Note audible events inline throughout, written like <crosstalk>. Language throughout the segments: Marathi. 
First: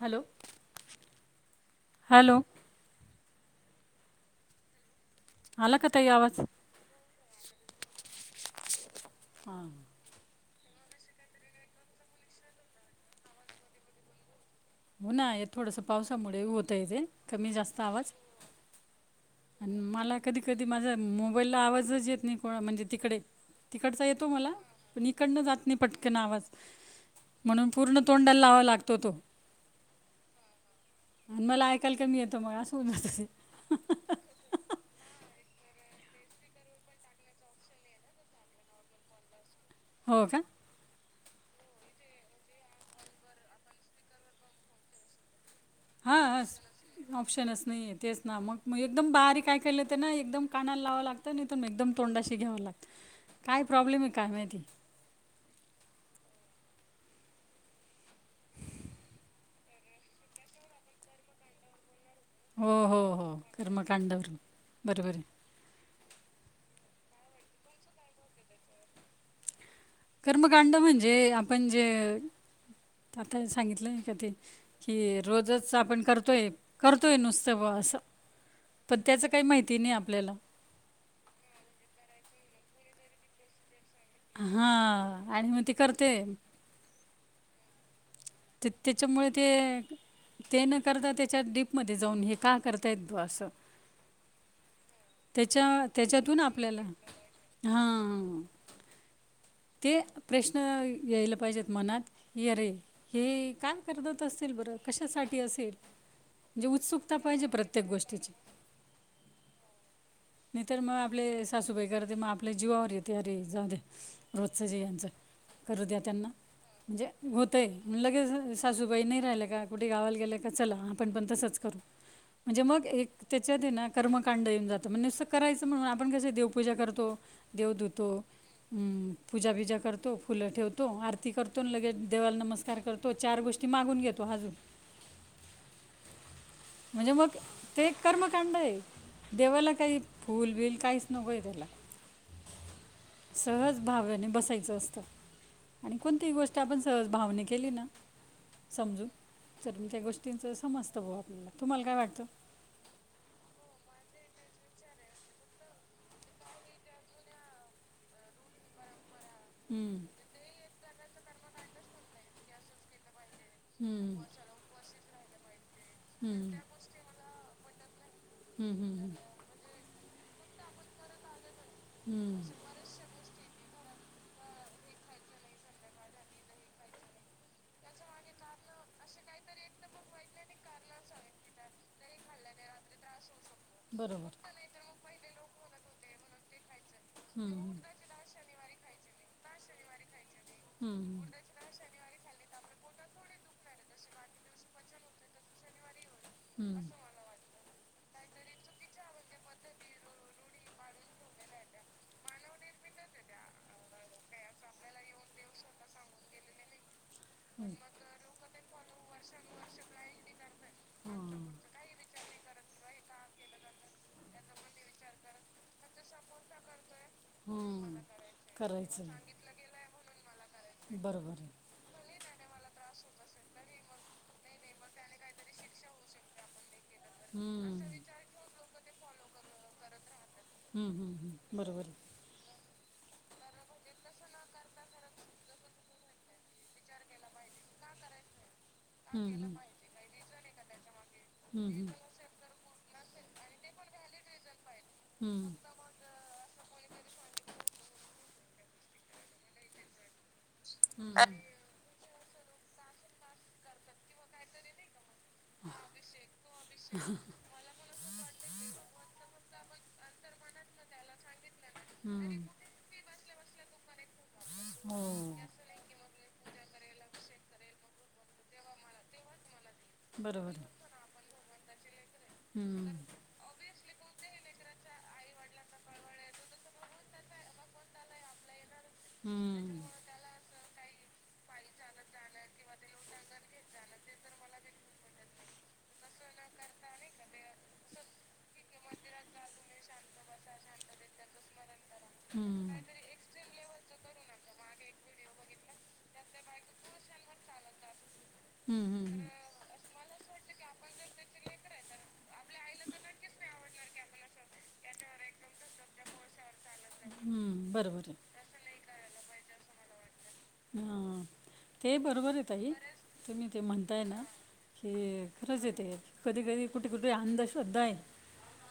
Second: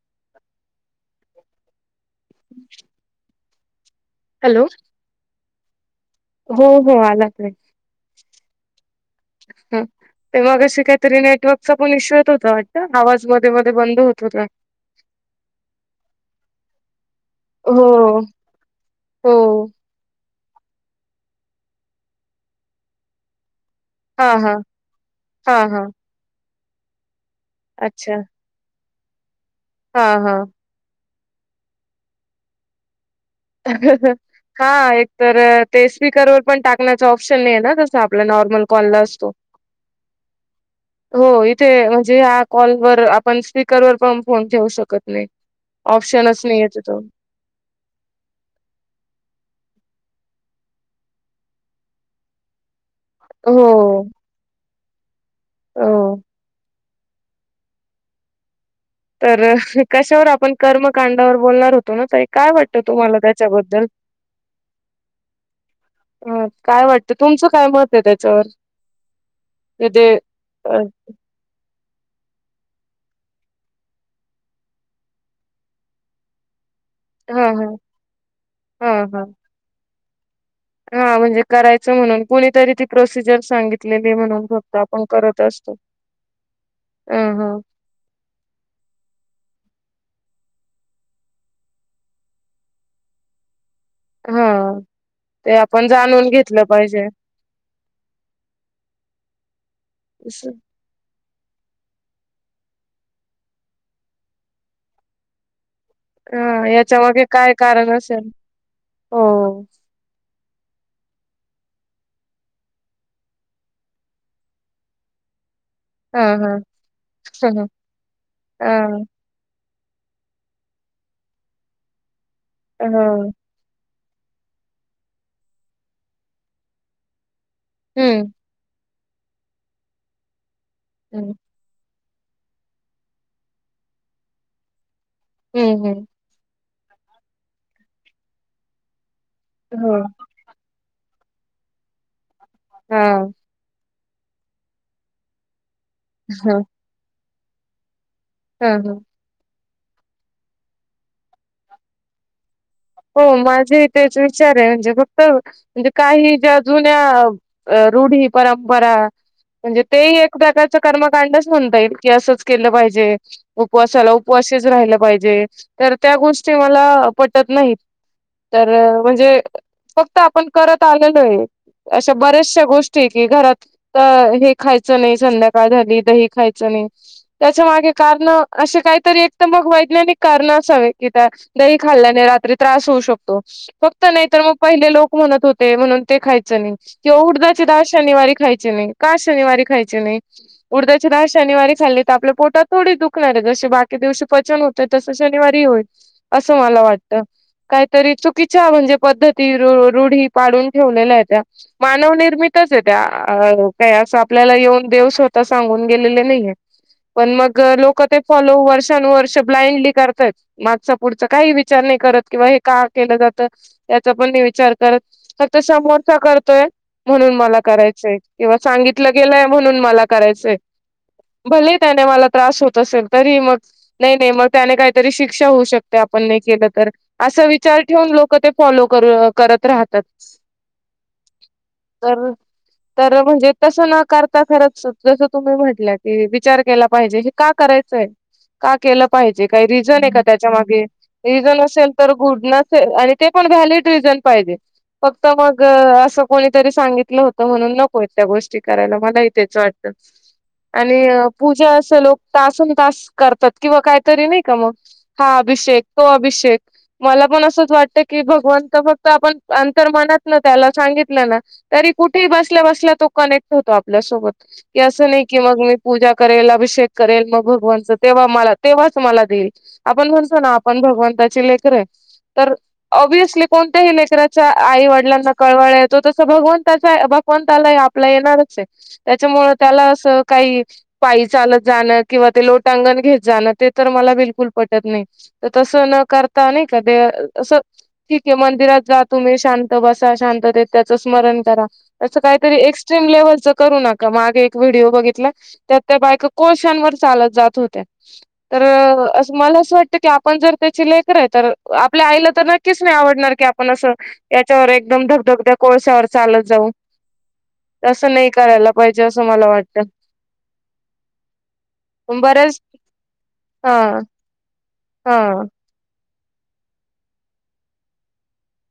Hello hello. हॅलो. आला का? ताई आवाज हो हो आलाचे. ते मगाशी काहीतरी नेटवर्कचा पण इश्यू येत होता वाटत आवाज मध्ये मध्ये बंद होत होता. हो ना थोडस पावसामुळे होतय तेे कमी जास्त आवाज. हो हो आणि मला कधी कधी माझा मोबाईलला आवाजच येत नाही कोणा म्हणजे तिकडे. तिकडचा येतो हा मला हा पण इकडनं हा जात नाही, हा पटकन आवाज. म्हणून पूर्ण अच्छा तोंडाल लावा लागतो तो. हा हा. आणि मला ऐकायला कमी येतो मग अस होउन जात. ह ह. हा एक तर ते स्पीकरवर पण टाकण्याच ऑप्शन नाहीये ना जसं आपला नॉर्मल कॉलला असतो. हो का हो. ते म्हणजे या कॉलवर आपण स्पीकरवर पण फोन ठेऊ शकत नाही. हा ऑप्शनच नाहीये तिथं ऑप्शनच नाहीेये तेच ना मग. मग एकदम बारीक ऐकायला येतना एकदम कानाला लावं लागतं नाहीत म एकदम तोंडाशी घ्यावं लागतं. हो काय प्रॉब्लेमे काय माहिती. हो. तर कशावर आपण कर्मकांडावर बोलणार हो तो ना ताई काय वाटत हो, हो, तुम्हाला हो. त्याच्याबद्दल. कर्मकांडावरून. बरोबर आहे. अ काय वाटतं तुमचं काय मते त्याच्यावर. म्हणजे कर्म कांड अ म्हणजे अपण म्हजे आता सांगितलं नई का ते की रोजच आपण करतोय. करतोय हा नुसतं हा बा असं हा पण हा त्याच काही माहिती नाही आपल्याला. हा म्हणजे करायचं म्हणून कुणीतरी ती प्रोसिजर सांगि तली म्हणून फक्त आपण हां करत आणि मग असतो ते करते. ह, ह. त त्याच्यामुळे ते ते न करता त्याच्यात डीपमध्ये जाऊन हे का करतायत असं हा ते त्याच्या आपण जाणून त्याच्यातून घेतलं आपल्याला पाहिजे. हा ते स- प्रश्न यायला पाहिजेत मनात की अरे हे काय करत असतील बरं कशासाठी असेल हा म्हणजे याच्या उत्सुकता मागे पाहिजे काय प्रत्येक कारण असेल गोष्टीची हो नाहीतर मग आपले सासूबाई करते मग आपल्या जीवावर येते अरे जाऊदे रोजचजे यांचं करू द्या हा त्यांना हा म्हणजे ह होतय लगेच हा सासूबाई नाही राहिल्या का कुठे गावाला गेल्या का चला आपण पण तसंच करू म्हणजे मग एक हो त्याच्याते ना कर्मकांड येऊन जातं म्हणजे करायचं म्हणून आपण कस देवपूजा करतो. देव धुतो हम्म हम्म पूजाबिजा करतो, फुलं ठेवतो, आरती हम्म करतो न लगेच देवाला नमस्कार करतो चार गोष्टी मागून घेतो अजून हम्म हम्म म्हणजे मग ते कर्मकांडय. हो काही फूलबिल काहीच नकोय त्याला हा हा सहज भावने बसायचं असतं आणि कोणतीही गोष्ट आपण सहज भावने केली ना हा हा सत्य गोष्टींच समजत भाऊ आपल्याला तुम्हाला काय वाटतं हो माझे त्याच विचार आहे म्हणजे फक्त म्हणजे काही ज्या जुन्या रूढी परंपरा म्हणजे तेही एक प्रकारच कर्मकांडच म्हणता येईल कि असंच केलं पाहिजे. उपवासाला हम्म, उपवाशीच राहिला पाहिजे तर त्या हम्म, गोष्टी मला पटत नाहीत. तर हम्म, हम्म, म्हणजे फक्त आपण करत आलेलोय. अशा हम्म, बऱ्याचशा गोष्टी की घरात त हे खायचं नाही, संध्याकाळ झाली दही खायचं नाही, त्याच्या मागे कारण अशे का काहितरी एक मग वैज्ञानिक कारण असावी की त्या दही खाल्ल्याने रात्री त्रास होऊ शकतो फक्त नाही बरोबर तर मग पहिले लोक म्हणत होते म्हणून ते खायच नाही. किंवा हम्म, उडदाची दहा शनिवारी खायची नाही, का शनिवारी खायची नाही? हम्म, उडदची दाळ हम्म. शनिवारी खाल्ली तर आपल्या पोटात थोडी दुखणारे जशी बाकी दिवशी पचन होत तस श शनिवारी होईल अस मला वाटत तरी चुकीच्या म्हणजे पद्ध ती रूढी पाडून ठेवलेल्या आहेत्या मानवनिर्मितच त्या काय अस आपलं आपल्याला येऊन देव स्वतः सांगून गेलेले नाहीये. पण मग लोक ते फॉलो वर्षानुवर्ष ब्लाइंडली करतायत मागचा हां. पुढचा काही विचार नाही करत. किंवा हे का केलं जात त्याचा पण मी विचार करत फक्त समोरचा करतोय म्हणून मला हम्म, करायचंय किंवा करायचं सांगितलं नाही. गेलंय म्हणून मला करायचंय. बरोबर आहे भले त्याने मला त्रास होत असे तरी मग नाही नाही मग त्याने काहीतरी शिक्षा होऊ शकते आपण नाही केलं तर असं विचार असा ठेवून लोक ते फॉलो करु करत राहतात. हम्म हम्म बरोबर तर तर म्हणजे तस न करता खरच जस तुम्ही म्हटला की विचार केला पाहिजे हे का कर करायचंय का केल पाहिजे, काय रिझन आहे का त्याच्या मागे रिझन असेल तर नसेल आणि ते पण व्हॅलिड रिझन पाहिजे. फक्त हम्म. मग असं कोणीतरी सांगितलं होतं म्हणून नकोय त्या गोष्टी ते करायला मलाही तेच वाटत आणि हम्म. पूजा अस लोक तासन तास करतात किंवा काहीतरी नाही का मग हा अभिषेक तो अभिषेक मला पण असंच वाटतं की भगवंत फक्त आपण अंतर मनातन त्याला सांगितलं ना तरी कुठेही हम्म. बसल्या बसल्या तो कनेक्ट होतो आपल्यासोबत की असं नाही की हो. मग मी पूजा करेल अभिषेक करेल मग भगवंतच तेव्हा मला तेव्हाच मला देईल आपण म्हणतो ना बरोबर. आपण भगवंताची लेकरय तर हम्म. ऑब्व्हियसली कोणत्याही लेकराच्या आई वडिलांना कळवळा येतो तसं भगवनताचा त्या आपला येणारच त्याच्यामुळे त्या हम्म. असं काही पायी चालत जाण मग ते लोटांगण घेताना जाण ते तर मला बिलकुल पटत नाही. का असं ठीक आहे मंदिरात जा तुम्ही शांत बसा शांततेत त्याचं स्मरण करा. असं काहीतरी एक्स्ट्रीम लेव्हलच करू नका मागे एक व्हिडिओ बघितला त्यात त्या बायका कोळशान चालत जात होत तर हम्म हम्म असं मला असं वाटत की आपण जर त्याची लेकर आहे तर आपल्या आईला तर नक्कीच नाही आवडणार की आपण असं याच्यावर एकदम धकधकध्या कोळसायावर चालत जाऊ. हम्म बरोबर तसं नाही करायला पाहिजे असं मला वाटतं. हा ते पण बरोबर आहे बऱ्याच ताई तुम्ही ते हा म्हणताय ना. हा हे खरंच येते कधी कधी कुठे कुठे अंध श्रद्धा आहे.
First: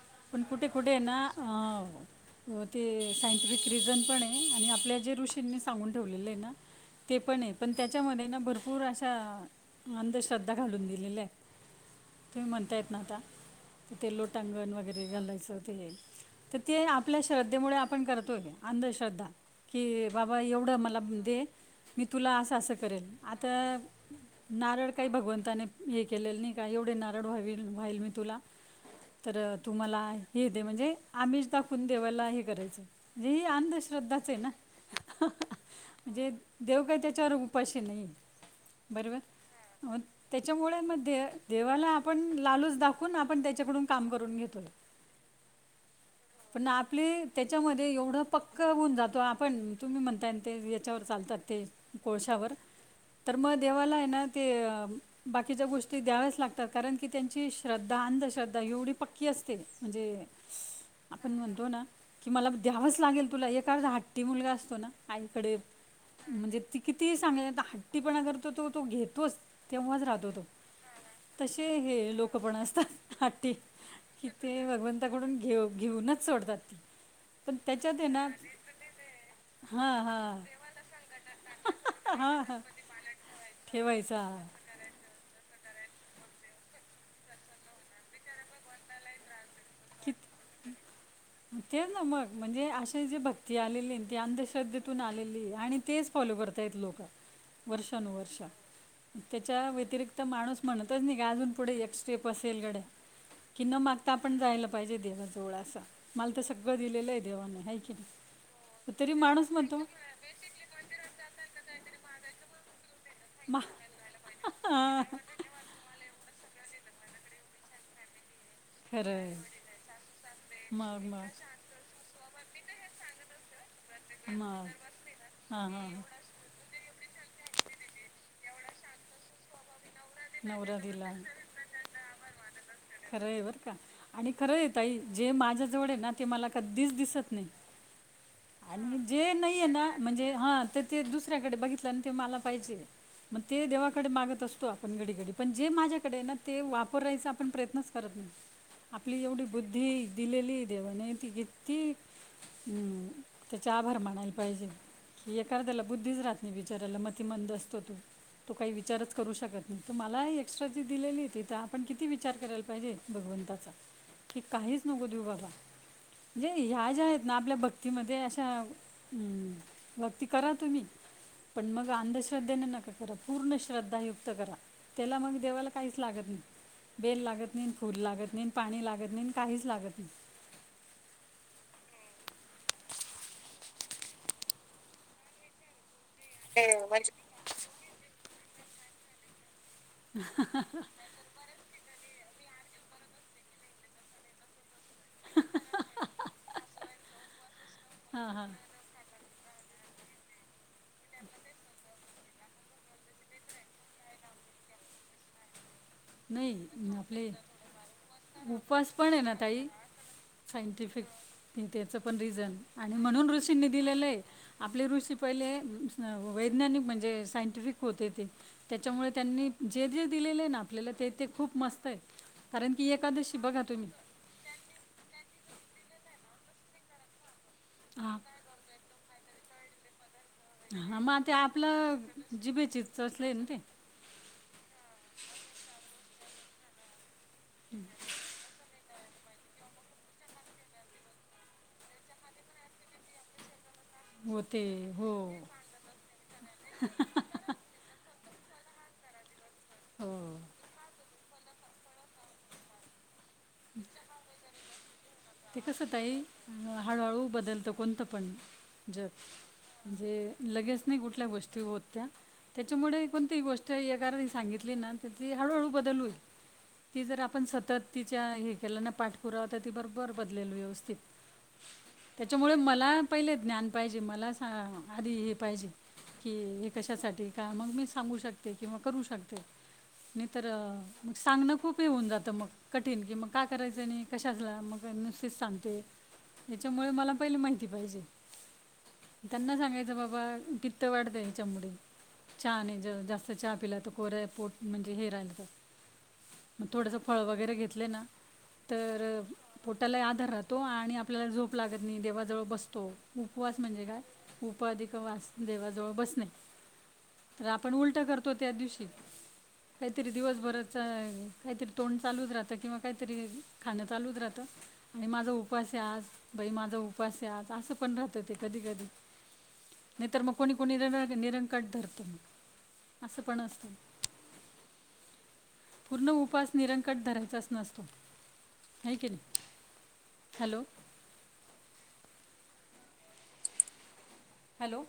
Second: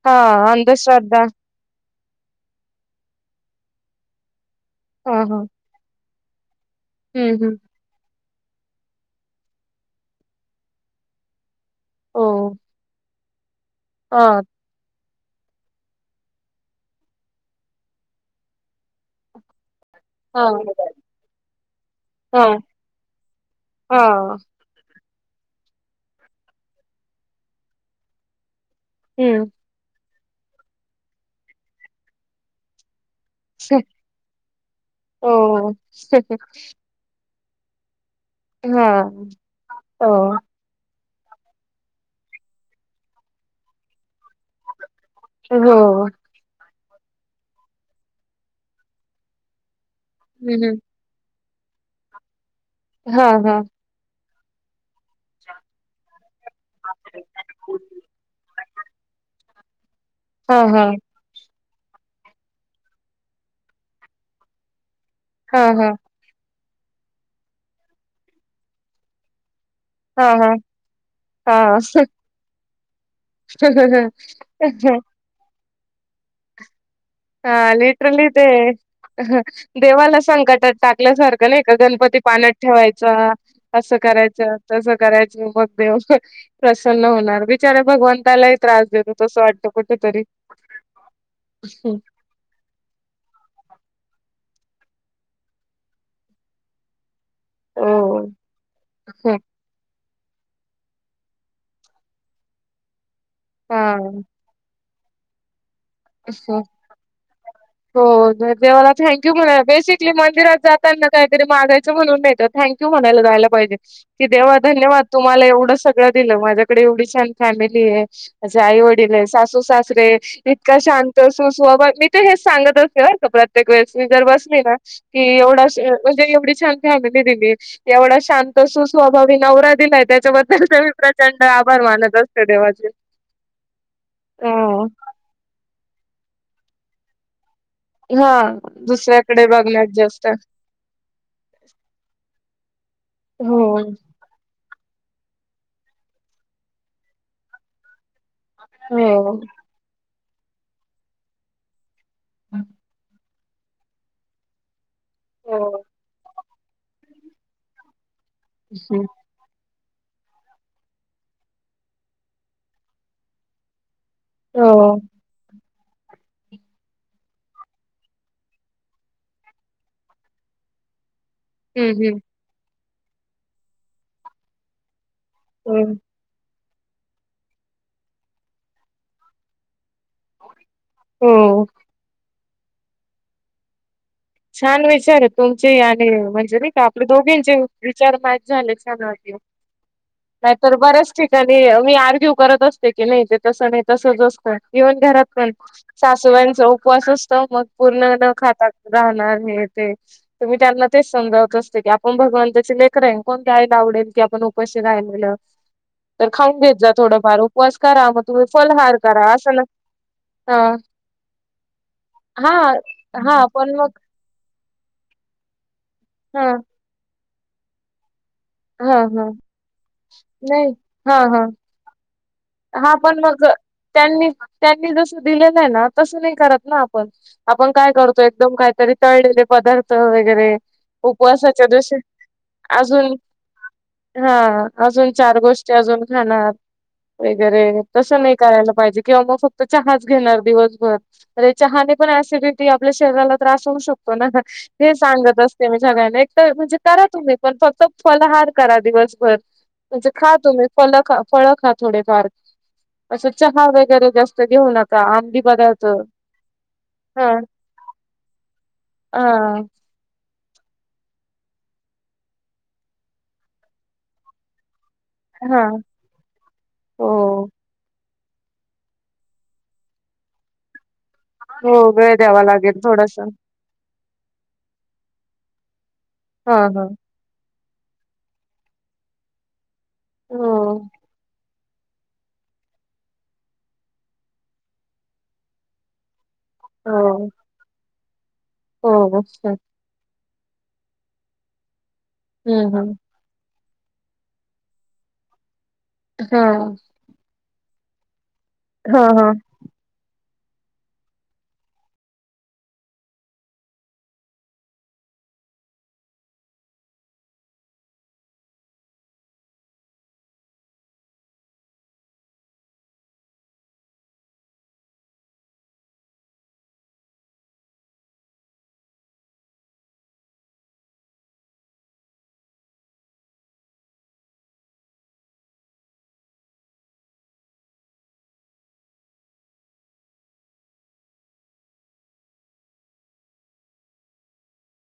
हा पण कुठे कुठे ना अंधश्रद्धा अ ते सायंटिफिक रिझन पण आहे. आपल्या जे हा हा ऋषींनी सांगून ठेवले ते हम्म पण आहे हम्म पण त्याच्यामधे भरपूर अशा अंधश्रद्धा घालून दिलेल्या आहे हो तुम्ही म्हणता येत ना आता ते हा लोटांगण वगैरे घालायचं ते तर ते आपल्या श्रद्धेमुळे आपण करतोय अंधश्रद्धा की बाबा हा एवढं मला दे मी तुला हा असं असं करेन आता हा नारळ तर काही भगवंताने हे केलेलं नाही का एवढे नारळ व्हा व्हाइल मी तुला तर हम्म तुम्हाला हे दे म्हणजे अमिष दाखवून देवायला हे करायचं हे ही अंधश्रद्धाच हे ना हो. म्हणजे देव काय त्याच्यावर उपाशी नाही हा बरोबर हो त्याच्यामुळे म देवाला आपण लालूच दाखवून आपण त्याच्याकडून काम करून घेतो. हो. ना आपले त्याच्यामध्ये एवढं पक्कं होऊन जातो आपण तुम्ही म्हणताय ना ते हम्म हम्म. याच्यावर चालतात. ते कोळशावर हा तर मग हा. देवाला आहे ना ते बाकीच्या गोष्टी द्याव्याच लागतात कारण की त्यांची श्रद्धा अंधश्रद्धा एवढी पक्की असते म्हणजे हा हा आपण म्हणतो ना कि मला द्यावंच लागेल तुला एखादा हट्टी मुलगा असतो ना आईकडे हा हा म्हणजे ते किती सांग हट्टीपणा करतो तो तो घेतोच तेव्हाच हा राहतो तो हा तसे हा. हे लोक पण असतात हट्टी कि ते भगवंताकडून घेऊ घेऊनच सोडतात ती पण हा त्याच्यात आहे ना लिट्रलि ते हां देवाला संकटात हां टाक टाकल्या सारखं नाही का गणपती हां पाण्यात हां ठेवायचा असं ठेवायचा करायचं तसं करायची मग देव प्रसन्न होणार बिचारे भगवंतालाही त्रास देतो तसं वाटत कुठेतरी ते ना मग म्हणजे अशे जे भक्ती आलेली हे ते अंधश्रद्धेतून आलेली आणि तेच फॉलो करतात लोक हो. वर्षानुवर्ष त्याच्या व्यतिरिक्त व्यतिरिक्त माणूस म्हणतोय नाही का अजून पुढे एक स्टेप असेल गडे की न मागता हा. आपण जायला पाहिजे देवाजवळ असं. मला तर सगळं दिलेलं आहे देवाना आहे कि हो ज- देवाला नाही तरी थँक्यू माणूस म्हणायला म्हणतो म बेसिकली मंदिरात जाताना काहीतरी मागायचं म्हणून नाहीत थँक्यु म्हणायला जायला मा पाहिजे की तेव्हा धन्यवाद तुम्हाला एवढं सगळं दिलं माझ्याकडे एवढी छान फॅमिली आहे माझे आई वडील आहे सासू सासरे इतका मग शांत मग सुसवा मी तर हेच सांगत असते प्रत्ये प्रत्येक वेळेस जर बसली मग ना की हा एवढा हा हा. म्हणजे एवढी छान फॅमिली दिली एवढा शांत सुस्वभावी नवरा दिला. त्याच्याबद्दल नवरा त मी दिला प्रचंड आभार मानत असते देवाचे. खरं आहे बरं का आणि अ खरं आहे ताई जे माझ्या जवळ आहे ना ते मला कधीच दिसत नाही. हा आणि जे दुसऱ्याकडे नाहीये ना बघण्यात जास्त म्हणजे हा ते दुसऱ्याकडे बघितलं आणि ते मला पाहिजे. मग ते हो. देवाकडे मागत अस पण घडी घडी पण जे माझ्याकडे ना ते वापरायचा आपण प्रयत्नच करत नाही. आपली हो. एवढी बुद्धी दिलेली देवाने ती किती त्याचे आभार मानायला पाहिजे. एखाद्याला हो. बुद्धीच राहत नाही बिचाऱ्याला मती मंद असतो तो तो काही हं. विचारच करू शकत त मला एक्स्ट्रा जी दिलेली आहे तिथ आपण किती विचार करायला पाहिजे भगवंताचा. की काहीच हो. नको दिऊ बाबा. जे ह्या ज्या आहेत ना आपल्या भक्तीमध्ये अशा भक्ती करा तुम्ही <inaudible> पण मग हम्म. अंधश्रद्धेने नका करा पूर्ण श्रद्धायुक्त करा. त्याला मग देवाला हम्म. काहीच लागत नाही. बेल लागत नाही. फूल लागत नाही. पाणी लागत नाही. काहीच लागत नाही. हम् छान विचार आहे तुमचे आणि म्हणजे नाही का आपले दोघींचे विचार माहिती छान हे छान वाटते नाहीतर बऱ्याच ठिकाणी मी आर्ग्यु करत असते की नाही ते तस नाही तसच असत इन घरात पण सासूबाईंचं उपवास असत मग पूर्ण हां न हां खाता राहणार हे ते त मी त्यांना तेच समजावत असते की आपण भगवंताची लेकर रा आहेन कोणत्यायला आवडेल की आपण उपशी राहिलेलं तर खाऊन घेत जा नाही थोडफार आपले उपवास करा मग तुम्ही उपवास फलहार पण आहे करा ना असंग ताई सायंटिफिक त्याच पण हा रिझन आणि म्हणून हा ऋषींनी पण मग दिलेलं आहे आपले ऋषी पहिले हा वैज्ञानिक म्हणजे सायंटिफिक होते ते हा त्याच्यामुळे हा त्यांनी जे जे दिलेले आहे ना नाही आपल्याला ते हा ते हा खूप मस्त आहे कारण की हा पण एकादशी मग बघा तुम्ही त्यांनी त्यांनी जस दिलेलं आहे ना तसं नाही करत ना आपण आपण काय हां करतो एकदम काहीतरी तळलेले पदार्थ ह मग ते उपवासाच्या आपलं दिवशी जिभेची च अजून असलंय ना ते हा अजून चार गोष्टी अजून खणार वगैरे तस नाही करायला पाहिजे किंवा मग फक्त चहाच घेणार दिवसभर चहाने पण सिडिटी आपल्या शरीराला त्रास ो होते हो सांगत असते सगळ्यां म्हणजे करा तुम्ही पण फक्त फलार करा दिवसभर म्हणजे खा हो तुम्ही फ ख फळ खा थोडेफार असं चहा वगैरे जास्त घेऊ नका आंबी ते बदत कसं ताई हा पजपण हा. जे लगेच नाही कुठल्या गोष्टी होत त्या त्याच्यामुळे कोणती गोष्ट ए सांगितली ना त्याली हा हळूहळू बदलू आहे ती जर आपण हो सतत त च्या हे केल्या ना पाठपुरावाता ती बरोबर बदलेल व्यवस्थित हो वेळ द्यावा त्याच्यामुळे लागेल मला थोडस पहिले ज्ञान पाहिजे मला आधी हे पाहिजे की हा हे हा. कशासाठी का मग मी सांगू शकते किंवा करू शकते नाही हो तर सांग खूप खूप ये होऊन जातं मग कठीण की मग काय करायचं आणि कशा असल्या मग नुसतीच सांगते याच्यामुळे मला हो पहिली माहिती पाहिजे हो त्यांना सांगायचं बाबा पित्त वाढतें ह चमुडी हम्म चहाने हम्म ज जास्त चहा पिलात त कोऱ्या पोट म्हणजे हे राहिल तर हा मग थोडंसं फळ वगैरे घेतले ना हा तर हा पोटाला आधार राहत तो आणि आपल्याला झोप लागत नाही देवाजवळ बसतो उपवास म्हणजे काय उपाधिक वास देवाजवळ बसणे तर आपण उलट करतो त्या दिवशी कातरी दिवसभर कातरी तोंड चालह किवा काहीत ख चाल राह आणि माझ उप आज माझ उ स असं पण राहत ते कधी कधी नाहीतर मग कोणी कोणी र निरंकट धरत मग असं पण असतं ह पूर्ण उपास निरंकट धरायचाच नसतो नाही केले. हॅलो हॅलो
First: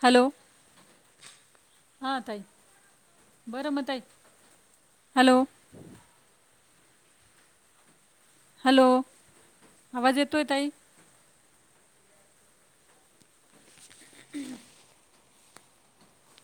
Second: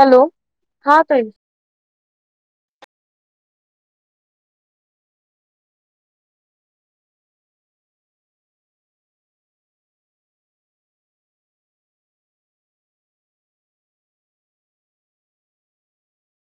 हॅलो हा ताई, हा ताई बरं मग ताई हॅलो हॅलो, आवाज येतोय ताई? हम्म